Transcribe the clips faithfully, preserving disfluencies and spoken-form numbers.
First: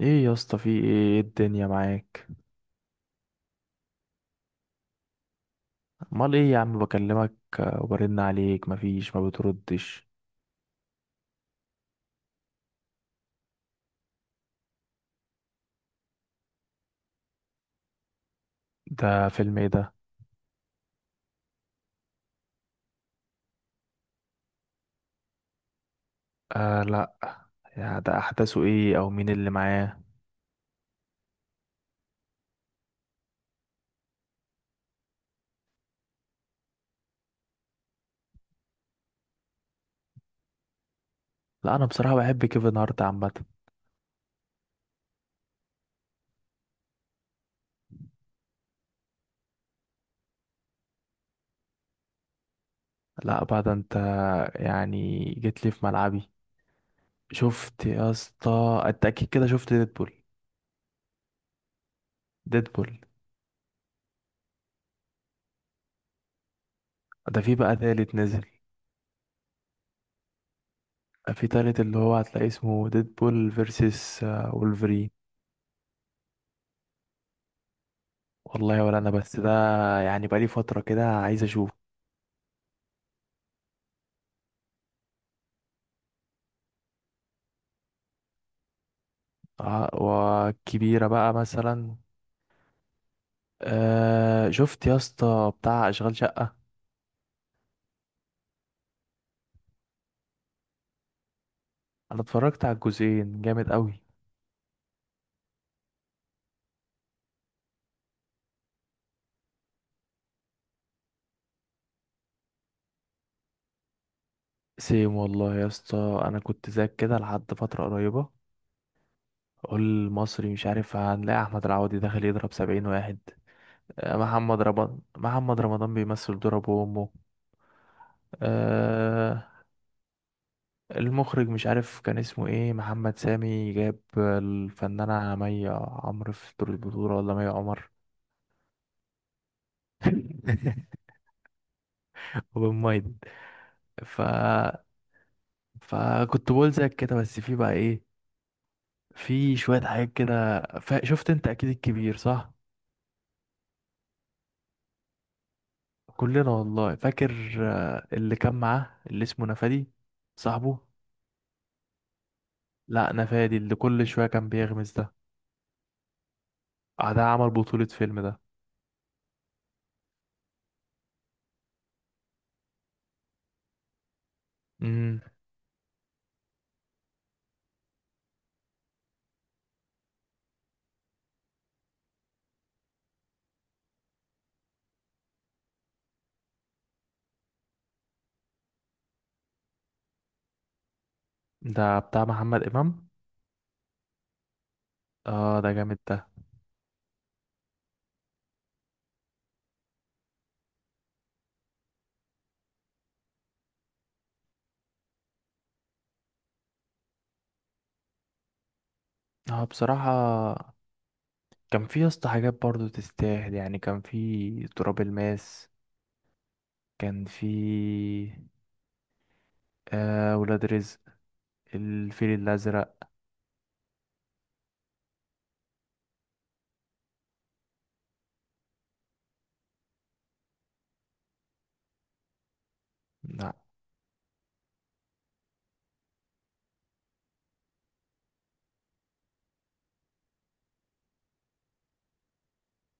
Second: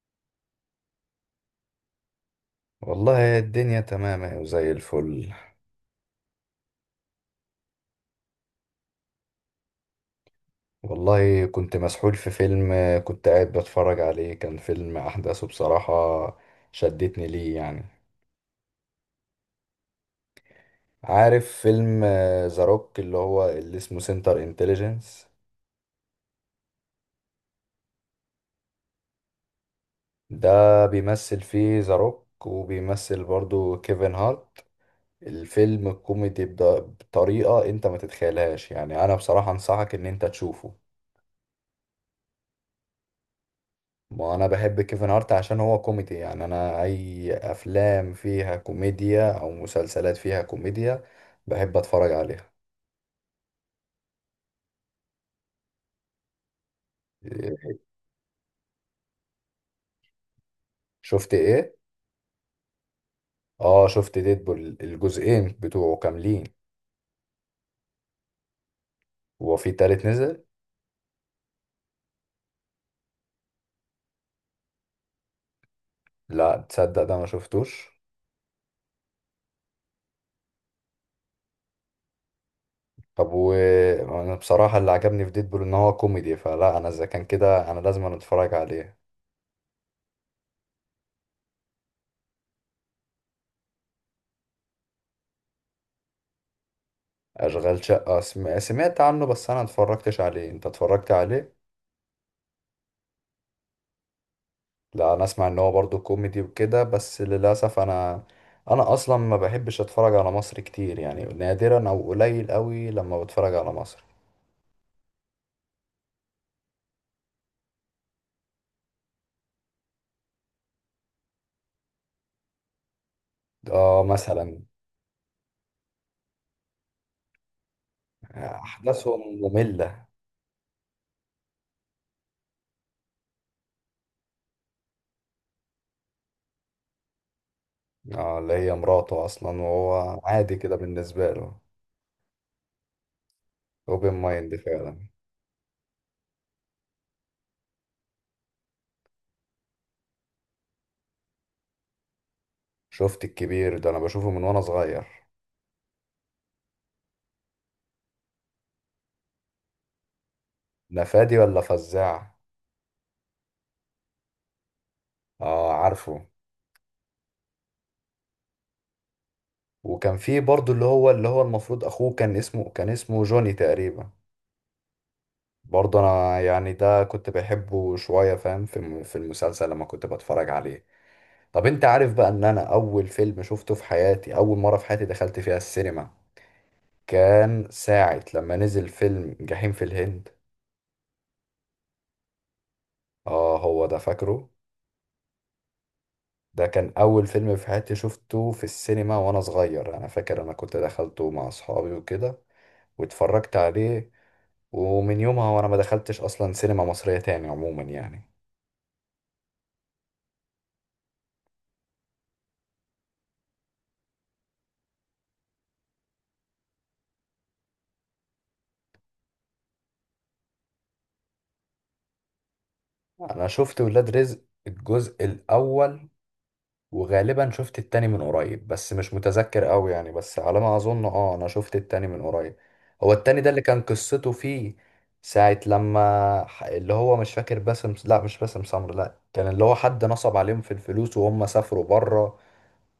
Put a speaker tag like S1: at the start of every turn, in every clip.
S1: ايه يا اسطى، في ايه؟ إيه الدنيا معاك؟
S2: والله الدنيا تمام أهي وزي الفل.
S1: امال ايه يا عم بكلمك؟ آه، وبرن عليك مفيش ما بتردش.
S2: والله كنت مسحول في فيلم. كنت قاعد بتفرج عليه، كان فيلم أحداثه بصراحة شدتني ليه يعني.
S1: ده فيلم ايه ده؟
S2: عارف فيلم ذا روك اللي هو اللي اسمه سنتر انتليجنس؟
S1: آه لا. يا ده احداثه ايه او مين اللي معاه؟
S2: ده بيمثل فيه ذا روك وبيمثل برضو كيفن هارت. الفيلم الكوميدي بد- بطريقة انت ما تتخيلهاش يعني. انا بصراحة انصحك ان انت تشوفه.
S1: لا انا بصراحة بحب كيفن هارت عامة.
S2: ما انا بحب كيفن هارت عشان هو كوميدي، يعني انا اي افلام فيها كوميديا او مسلسلات فيها كوميديا بحب اتفرج عليها.
S1: لا بعد انت، يعني جيت لي في ملعبي.
S2: إيه،
S1: شفت يا اسطى؟ انت اكيد كده شفت ديدبول.
S2: شفت ايه؟
S1: ديدبول.
S2: اه شفت ديدبول الجزئين بتوعه كاملين.
S1: ده في بقى تالت نزل.
S2: هو في تالت نزل؟
S1: في تالت اللي هو هتلاقي اسمه ديدبول فيرسس وولفرين.
S2: لا تصدق، ده ما شفتوش.
S1: والله ولا انا، بس ده يعني بقالي فترة كده عايز اشوف.
S2: طب وانا بصراحة اللي عجبني في ديدبول ان هو كوميدي، فلا انا اذا كان كده انا لازم أنا اتفرج عليه.
S1: آه، وكبيرة بقى مثلا. أه، شفت يا اسطى بتاع اشغال شقة؟
S2: اشغال شقة سم- سمعت عنه، بس انا اتفرجتش عليه. انت اتفرجت عليه؟
S1: انا اتفرجت على الجزئين، جامد قوي.
S2: لا انا اسمع ان هو برضو كوميدي وكده، بس للاسف انا انا اصلا ما بحبش اتفرج على مصر كتير، يعني نادرا او قليل قوي لما بتفرج على مصر.
S1: سيم والله يا اسطى، انا كنت زيك كده لحد فترة قريبة. اقول المصري مش عارف، هنلاقي احمد العوضي داخل يضرب سبعين واحد.
S2: اه
S1: أه،
S2: مثلا.
S1: محمد رمضان، محمد رمضان بيمثل دور ابو امه.
S2: احداثهم
S1: أه،
S2: مملة.
S1: المخرج مش عارف كان اسمه ايه، محمد سامي، جاب الفنانة مي عمرو في دور البطولة ولا مي عمر.
S2: اه اللي هي مراته اصلا، وهو عادي كده بالنسبة له.
S1: وبن مايد.
S2: اوبن
S1: ف
S2: مايند فعلا.
S1: فكنت بقول زيك كده، بس في بقى ايه، في شوية حاجات كده ف... شفت انت اكيد الكبير، صح؟
S2: شفت الكبير ده انا بشوفه من وانا صغير.
S1: كلنا والله فاكر. آه، اللي كان معاه اللي اسمه نفادي، صاحبه.
S2: نفادي ولا فزاع؟
S1: لا، نفادي اللي كل شوية كان بيغمز ده.
S2: اه عارفه.
S1: آه، ده عمل بطولة فيلم ده.
S2: وكان في برضو اللي هو اللي هو المفروض اخوه، كان اسمه كان اسمه جوني تقريبا.
S1: امم
S2: برضه انا يعني ده كنت بحبه شويه، فاهم، في الم- في المسلسل لما كنت بتفرج عليه. طب انت عارف بقى ان انا اول فيلم شفته في حياتي، اول مره في حياتي دخلت فيها السينما، كان ساعه لما نزل فيلم جحيم في الهند.
S1: ده بتاع محمد امام.
S2: اه هو ده فاكره.
S1: اه، ده جامد ده.
S2: ده كان اول فيلم في حياتي شفته في السينما وانا صغير. انا فاكر انا كنت دخلته مع اصحابي وكده، واتفرجت عليه. ومن يومها وانا ما دخلتش اصلا سينما مصريه تاني عموما يعني.
S1: اه بصراحة، كان في يا اسطى حاجات برضو تستاهل، يعني كان في تراب الماس، كان في، آه، ولاد رزق، الفيل الأزرق.
S2: انا شفت ولاد رزق الجزء الاول. وغالبا شفت التاني من قريب بس مش متذكر قوي يعني، بس على ما اظن اه انا شفت التاني من قريب. هو التاني ده
S1: لا.
S2: اللي كان قصته فيه ساعة لما ح- اللي هو مش فاكر باسم، لا مش باسم سمر، لا كان اللي هو حد نصب عليهم في الفلوس وهم سافروا بره،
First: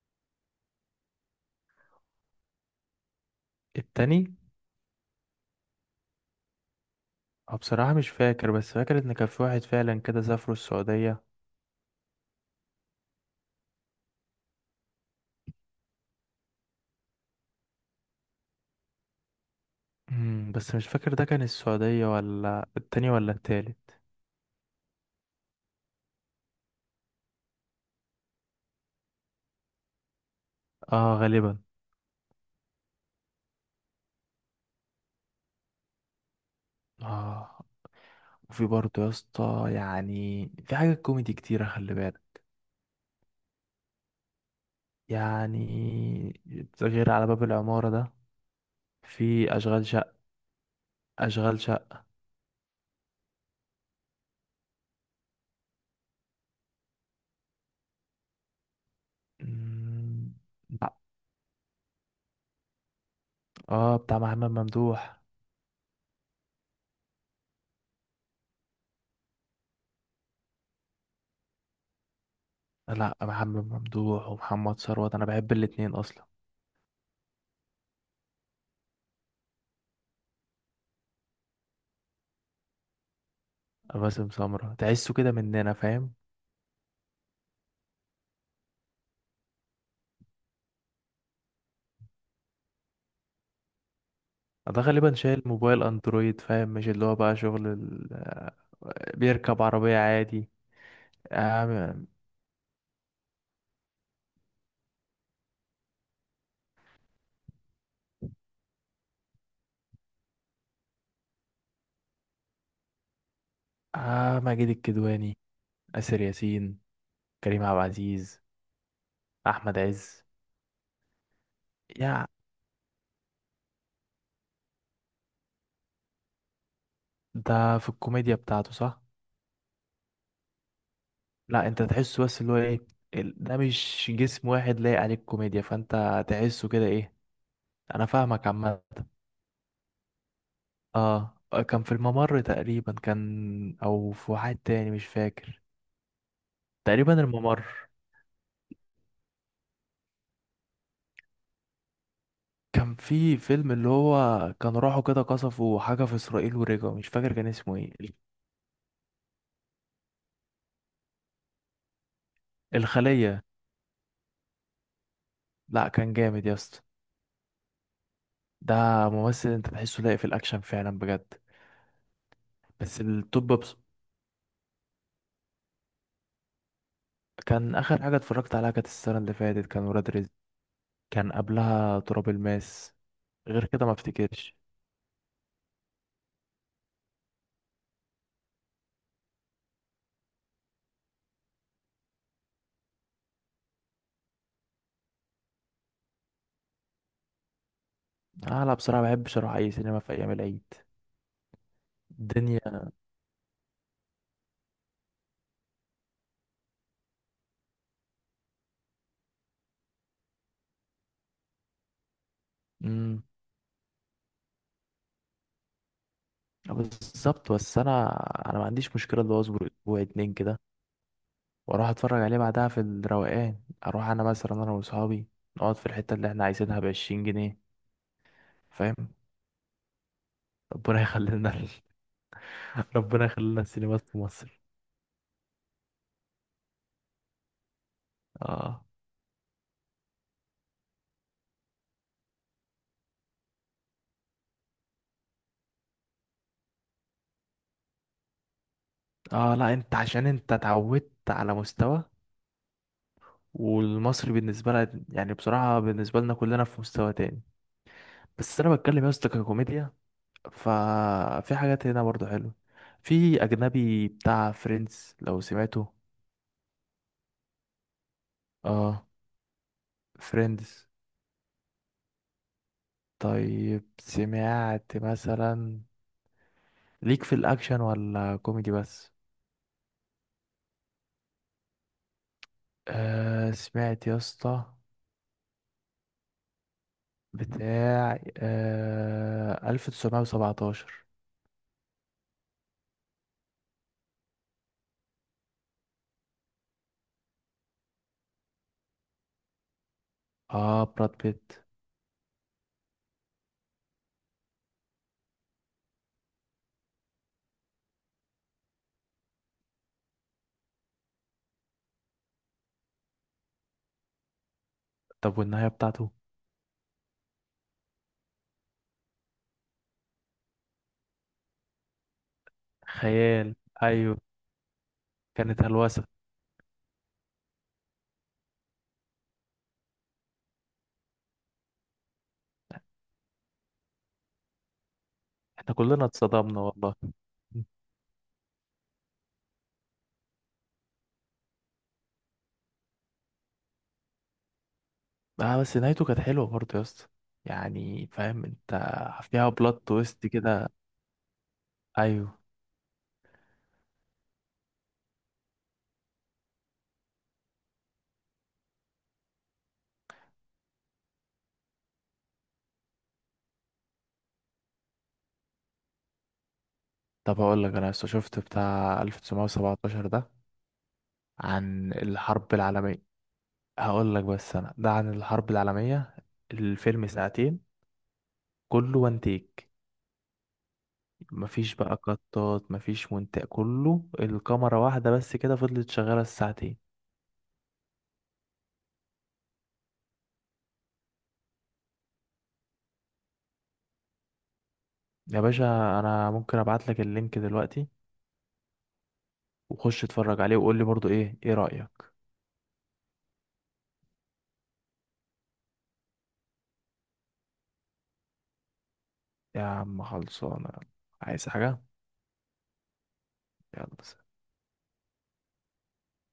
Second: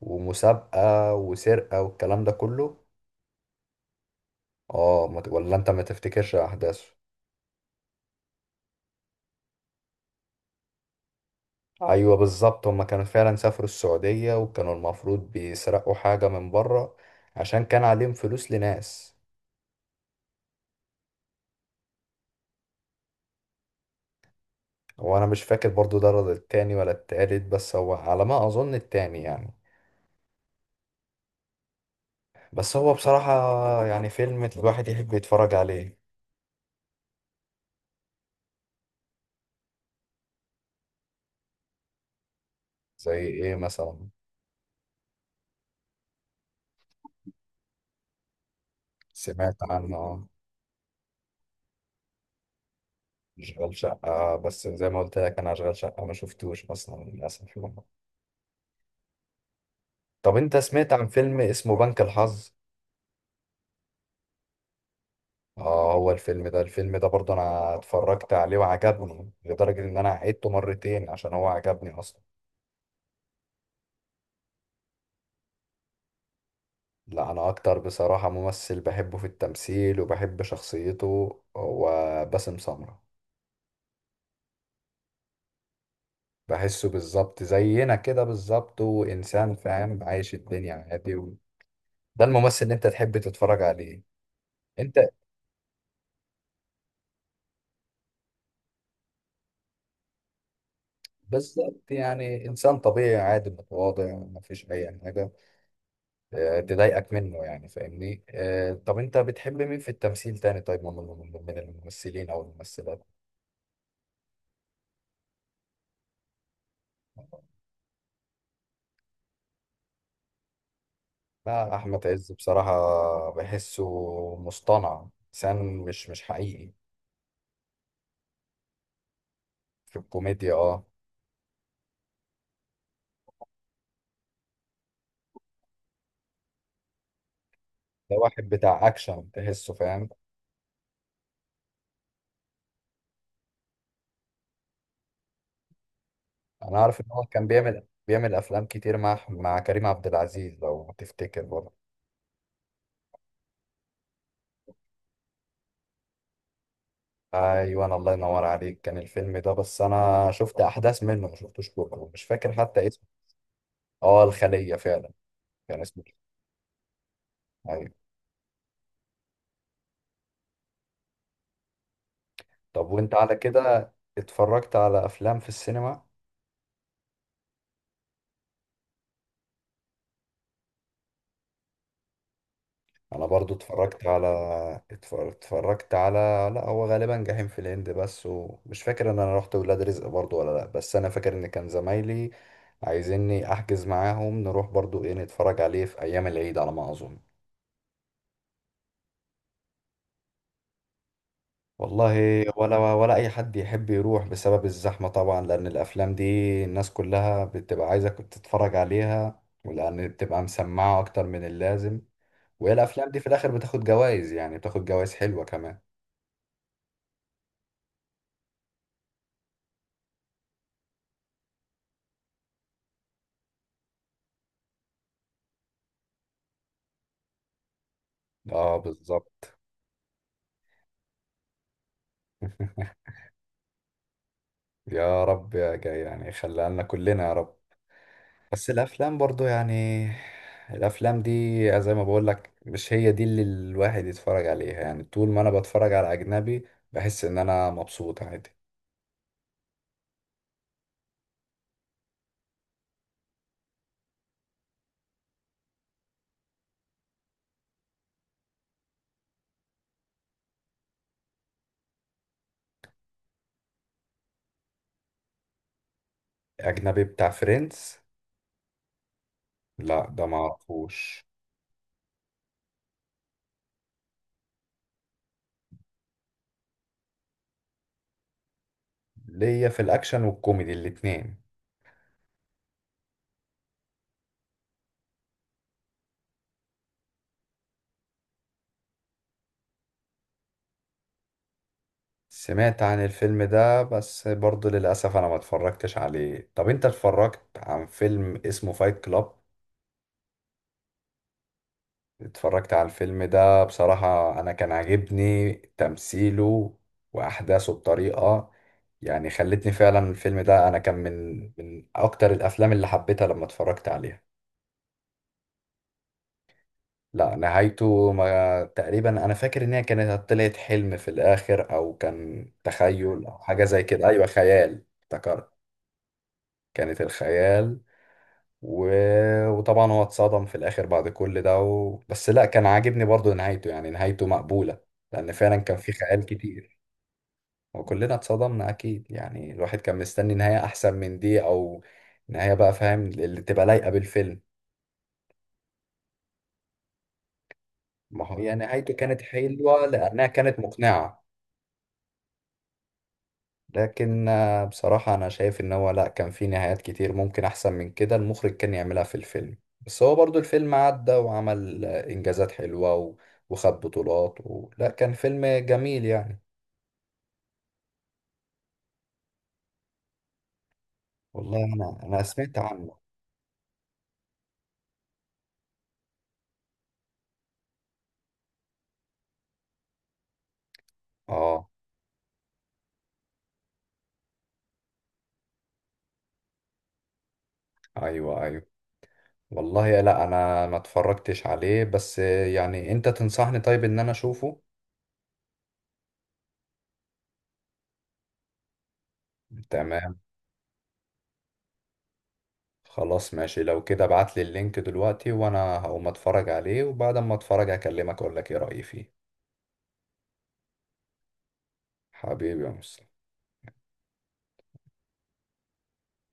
S2: ومسابقة وسرقة والكلام ده كله.
S1: التاني.
S2: اه ما ت- ولا انت ما تفتكرش احداثه؟
S1: اه بصراحة مش فاكر، بس فاكر ان كان في واحد فعلا كده سافروا السعودية.
S2: ايوه بالظبط، هما كانوا فعلا سافروا السعودية، وكانوا المفروض بيسرقوا حاجة من بره عشان كان عليهم فلوس لناس.
S1: مم، بس مش فاكر ده كان السعودية ولا التاني ولا التالت.
S2: هو انا مش فاكر برضو ده رد التاني ولا التالت، بس هو على ما اظن التاني يعني.
S1: اه غالبا.
S2: بس هو بصراحة يعني فيلم الواحد يحب يتفرج عليه.
S1: اه. وفي برضو يا اسطى، يعني في حاجة كوميدي كتيرة، خلي بالك.
S2: زي ايه مثلا؟
S1: يعني غير على باب العمارة ده، في
S2: سمعت
S1: أشغال،
S2: عنه آه،
S1: أشغال شقة.
S2: اشغال شقة. بس زي ما قلت لك انا اشغال شقة ما شفتوش اصلا للاسف يعني.
S1: مم،
S2: طب انت سمعت
S1: لا.
S2: عن فيلم اسمه بنك الحظ؟
S1: اه، بتاع محمد ممدوح.
S2: اه هو الفيلم ده، الفيلم ده برضو انا اتفرجت عليه وعجبني لدرجة ان انا عيدته مرتين عشان هو عجبني اصلا.
S1: لا، محمد ممدوح ومحمد ثروت انا بحب الاتنين اصلا.
S2: لا انا اكتر بصراحة ممثل بحبه في التمثيل وبحب شخصيته هو باسم سمرة.
S1: باسم سمرة تحسه كده مننا، فاهم.
S2: بحسه بالظبط زينا كده بالظبط، وانسان فاهم عايش الدنيا عادي، و... ده الممثل اللي انت تحب تتفرج عليه.
S1: ده
S2: انت
S1: غالبا شايل موبايل اندرويد، فاهم؟ مش اللي هو بقى شغل ال... آه، بيركب عربية عادي. آه,
S2: بالظبط
S1: م-
S2: يعني انسان طبيعي عادي متواضع مفيش اي حاجة آه، تضايقك منه يعني، فاهمني؟ آه، طب انت بتحب مين في التمثيل تاني طيب، من من- من الممثلين او الممثلات؟
S1: آه، ماجد الكدواني، آسر ياسين، كريم عبد العزيز، أحمد عز.
S2: لا احمد
S1: يا،
S2: عز بصراحه بحسه مصطنع، انسان مش مش حقيقي.
S1: ده في الكوميديا بتاعته، صح؟
S2: في الكوميديا اه.
S1: لا انت تحسه، بس اللي هو ايه، ال- ده مش جسم واحد لايق عليك كوميديا، فانت تحسه كده، ايه. انا
S2: ده
S1: فاهمك
S2: واحد
S1: عامة.
S2: بتاع اكشن تحسه، فاهم.
S1: اه، كان في الممر تقريبا كان، او في واحد تاني مش فاكر.
S2: انا عارف ان
S1: تقريبا
S2: هو كان
S1: الممر.
S2: بيعمل بيعمل افلام كتير مع مع كريم عبد العزيز لو تفتكر برضه.
S1: كان في فيلم اللي هو كان راحوا كده قصفوا حاجة في اسرائيل ورجعوا، مش فاكر كان اسمه
S2: ايوه، أنا الله
S1: ايه.
S2: ينور عليك، كان الفيلم ده. بس انا شفت احداث منه، ما شفتوش كله، مش فاكر حتى اسمه.
S1: الخلية.
S2: اه الخليه فعلا، كان
S1: لا
S2: اسمه
S1: كان
S2: كده.
S1: جامد يا اسطى.
S2: ايوه.
S1: ده ممثل انت تحسه لاقي في الاكشن فعلا بجد.
S2: طب
S1: بس
S2: وانت على
S1: التوب بص.
S2: كده اتفرجت على افلام في السينما؟
S1: كان اخر حاجة اتفرجت عليها كانت السنة اللي فاتت، كان ولاد رزق، كان قبلها تراب الماس.
S2: انا برضو
S1: غير كده ما
S2: اتفرجت على
S1: افتكرش.
S2: اتفر- اتفرجت على، لا هو غالبا جحيم في الهند بس، ومش فاكر ان انا رحت ولاد رزق برضو ولا لا، بس انا فاكر ان كان زمايلي عايزيني احجز معاهم نروح برضو ايه، نتفرج عليه في ايام العيد على ما اظن.
S1: انا بصراحة ما بحبش اروح اي سينما في ايام العيد.
S2: والله ولا
S1: الدنيا.
S2: ولا اي حد يحب يروح بسبب الزحمة طبعا، لان الافلام دي الناس كلها بتبقى عايزة تتفرج عليها، ولان بتبقى مسمعة اكتر من اللازم. وهي الافلام دي
S1: امم
S2: في الاخر بتاخد جوائز، يعني بتاخد جوائز حلوة كمان.
S1: بالظبط. بس انا انا ما عنديش مشكله اللي هو اصبر اسبوع اتنين كده، واروح اتفرج عليه بعدها في الروقان، اروح انا مثلا انا واصحابي، نقعد في الحته اللي احنا عايزينها بعشرين جنيه.
S2: اه
S1: فاهم.
S2: بالظبط.
S1: ربنا يخلينا ال- ربنا يخلينا السينمات في مصر.
S2: يا رب يا جاي يعني، خليها لنا كلنا يا رب. بس
S1: اه.
S2: الافلام برضو يعني الافلام دي زي ما بقول لك، مش هي دي اللي الواحد يتفرج عليها. يعني طول ما انا بتفرج على اجنبي بحس ان انا مبسوط عادي.
S1: اه لا، انت عشان انت اتعودت على مستوى، والمصري بالنسبه لنا يعني بصراحه بالنسبه لنا كلنا في مستوى تاني. بس انا بتكلم يا اسطى ككوميديا، ففي حاجات هنا برضو حلوة. في أجنبي بتاع فريندز، لو سمعته.
S2: اجنبي بتاع فريندز؟
S1: اه،
S2: لا ده ما
S1: فريندز.
S2: اعرفوش.
S1: طيب سمعت مثلا، ليك في الأكشن ولا كوميدي بس؟
S2: ليا في الاكشن والكوميدي الاتنين.
S1: آه، سمعت يا اسطى بتاع آه تسعتاشر سبعتاشر؟
S2: سمعت عن الفيلم ده بس برضو للاسف انا ما اتفرجتش عليه. طب انت اتفرجت عن فيلم اسمه فايت كلاب؟
S1: اه، براد بيت.
S2: اتفرجت على الفيلم ده بصراحة، أنا كان عاجبني تمثيله وأحداثه بطريقة يعني خلتني فعلا الفيلم ده أنا كان من من أكتر الأفلام اللي حبيتها لما اتفرجت عليها.
S1: طب والنهاية بتاعته؟
S2: لا نهايته ما، تقريبا أنا فاكر إن هي كانت طلعت حلم في الآخر أو كان تخيل أو
S1: خيال.
S2: حاجة زي كده،
S1: أيوه.
S2: أيوة خيال افتكرت.
S1: كانت هلوسة.
S2: كانت الخيال و... وطبعا هو اتصدم في الاخر بعد كل ده و... بس لا كان عاجبني برضو نهايته، يعني نهايته مقبولة لان فعلا
S1: احنا
S2: كان في
S1: كلنا
S2: خيال
S1: اتصدمنا
S2: كتير.
S1: والله.
S2: وكلنا اتصدمنا اكيد، يعني الواحد كان مستني نهاية احسن من دي، او نهاية بقى فاهم اللي تبقى لايقة بالفيلم.
S1: اه، بس نهايته كانت حلوة برضه يا اسطى، يعني
S2: ما هو
S1: فاهم
S2: يعني
S1: انت.
S2: نهايته كانت
S1: فيها
S2: حلوة
S1: بلوت
S2: لانها
S1: تويست
S2: كانت
S1: كده.
S2: مقنعة،
S1: ايوه.
S2: لكن آه، بصراحة أنا شايف إن هو لأ، كان في نهايات كتير ممكن أحسن من كده المخرج كان يعملها في الفيلم. بس هو برضو الفيلم عدى وعمل آه، إنجازات حلوة و... وخد بطولات و... لأ كان فيلم جميل يعني.
S1: طب هقول لك، انا لسه شفت بتاع تسعتاشر سبعتاشر ده،
S2: والله
S1: عن
S2: أنا أنا
S1: الحرب
S2: سمعت عنه.
S1: العالمية. هقول لك، بس انا ده عن الحرب العالمية. الفيلم ساعتين كله وان تيك،
S2: آه
S1: مفيش بقى قطات، مفيش مونتاج، كله الكاميرا واحدة بس كده، فضلت شغالة الساعتين.
S2: أيوه أيوه. والله يا لأ أنا ما اتفرجتش عليه، بس آه، يعني أنت تنصحني طيب إن أنا أشوفه.
S1: يا باشا، انا ممكن ابعت لك اللينك دلوقتي، وخش
S2: تمام.
S1: اتفرج عليه وقول لي برضه ايه ايه رأيك.
S2: خلاص ماشي، لو كده ابعتلي اللينك دلوقتي وأنا هقوم أتفرج عليه، وبعد ما أتفرج هكلمك أقول لك إيه رأيي فيه.
S1: يا عم خلصانة، يلا. عايز حاجة؟
S2: حبيبي يا مصطفى.
S1: يلا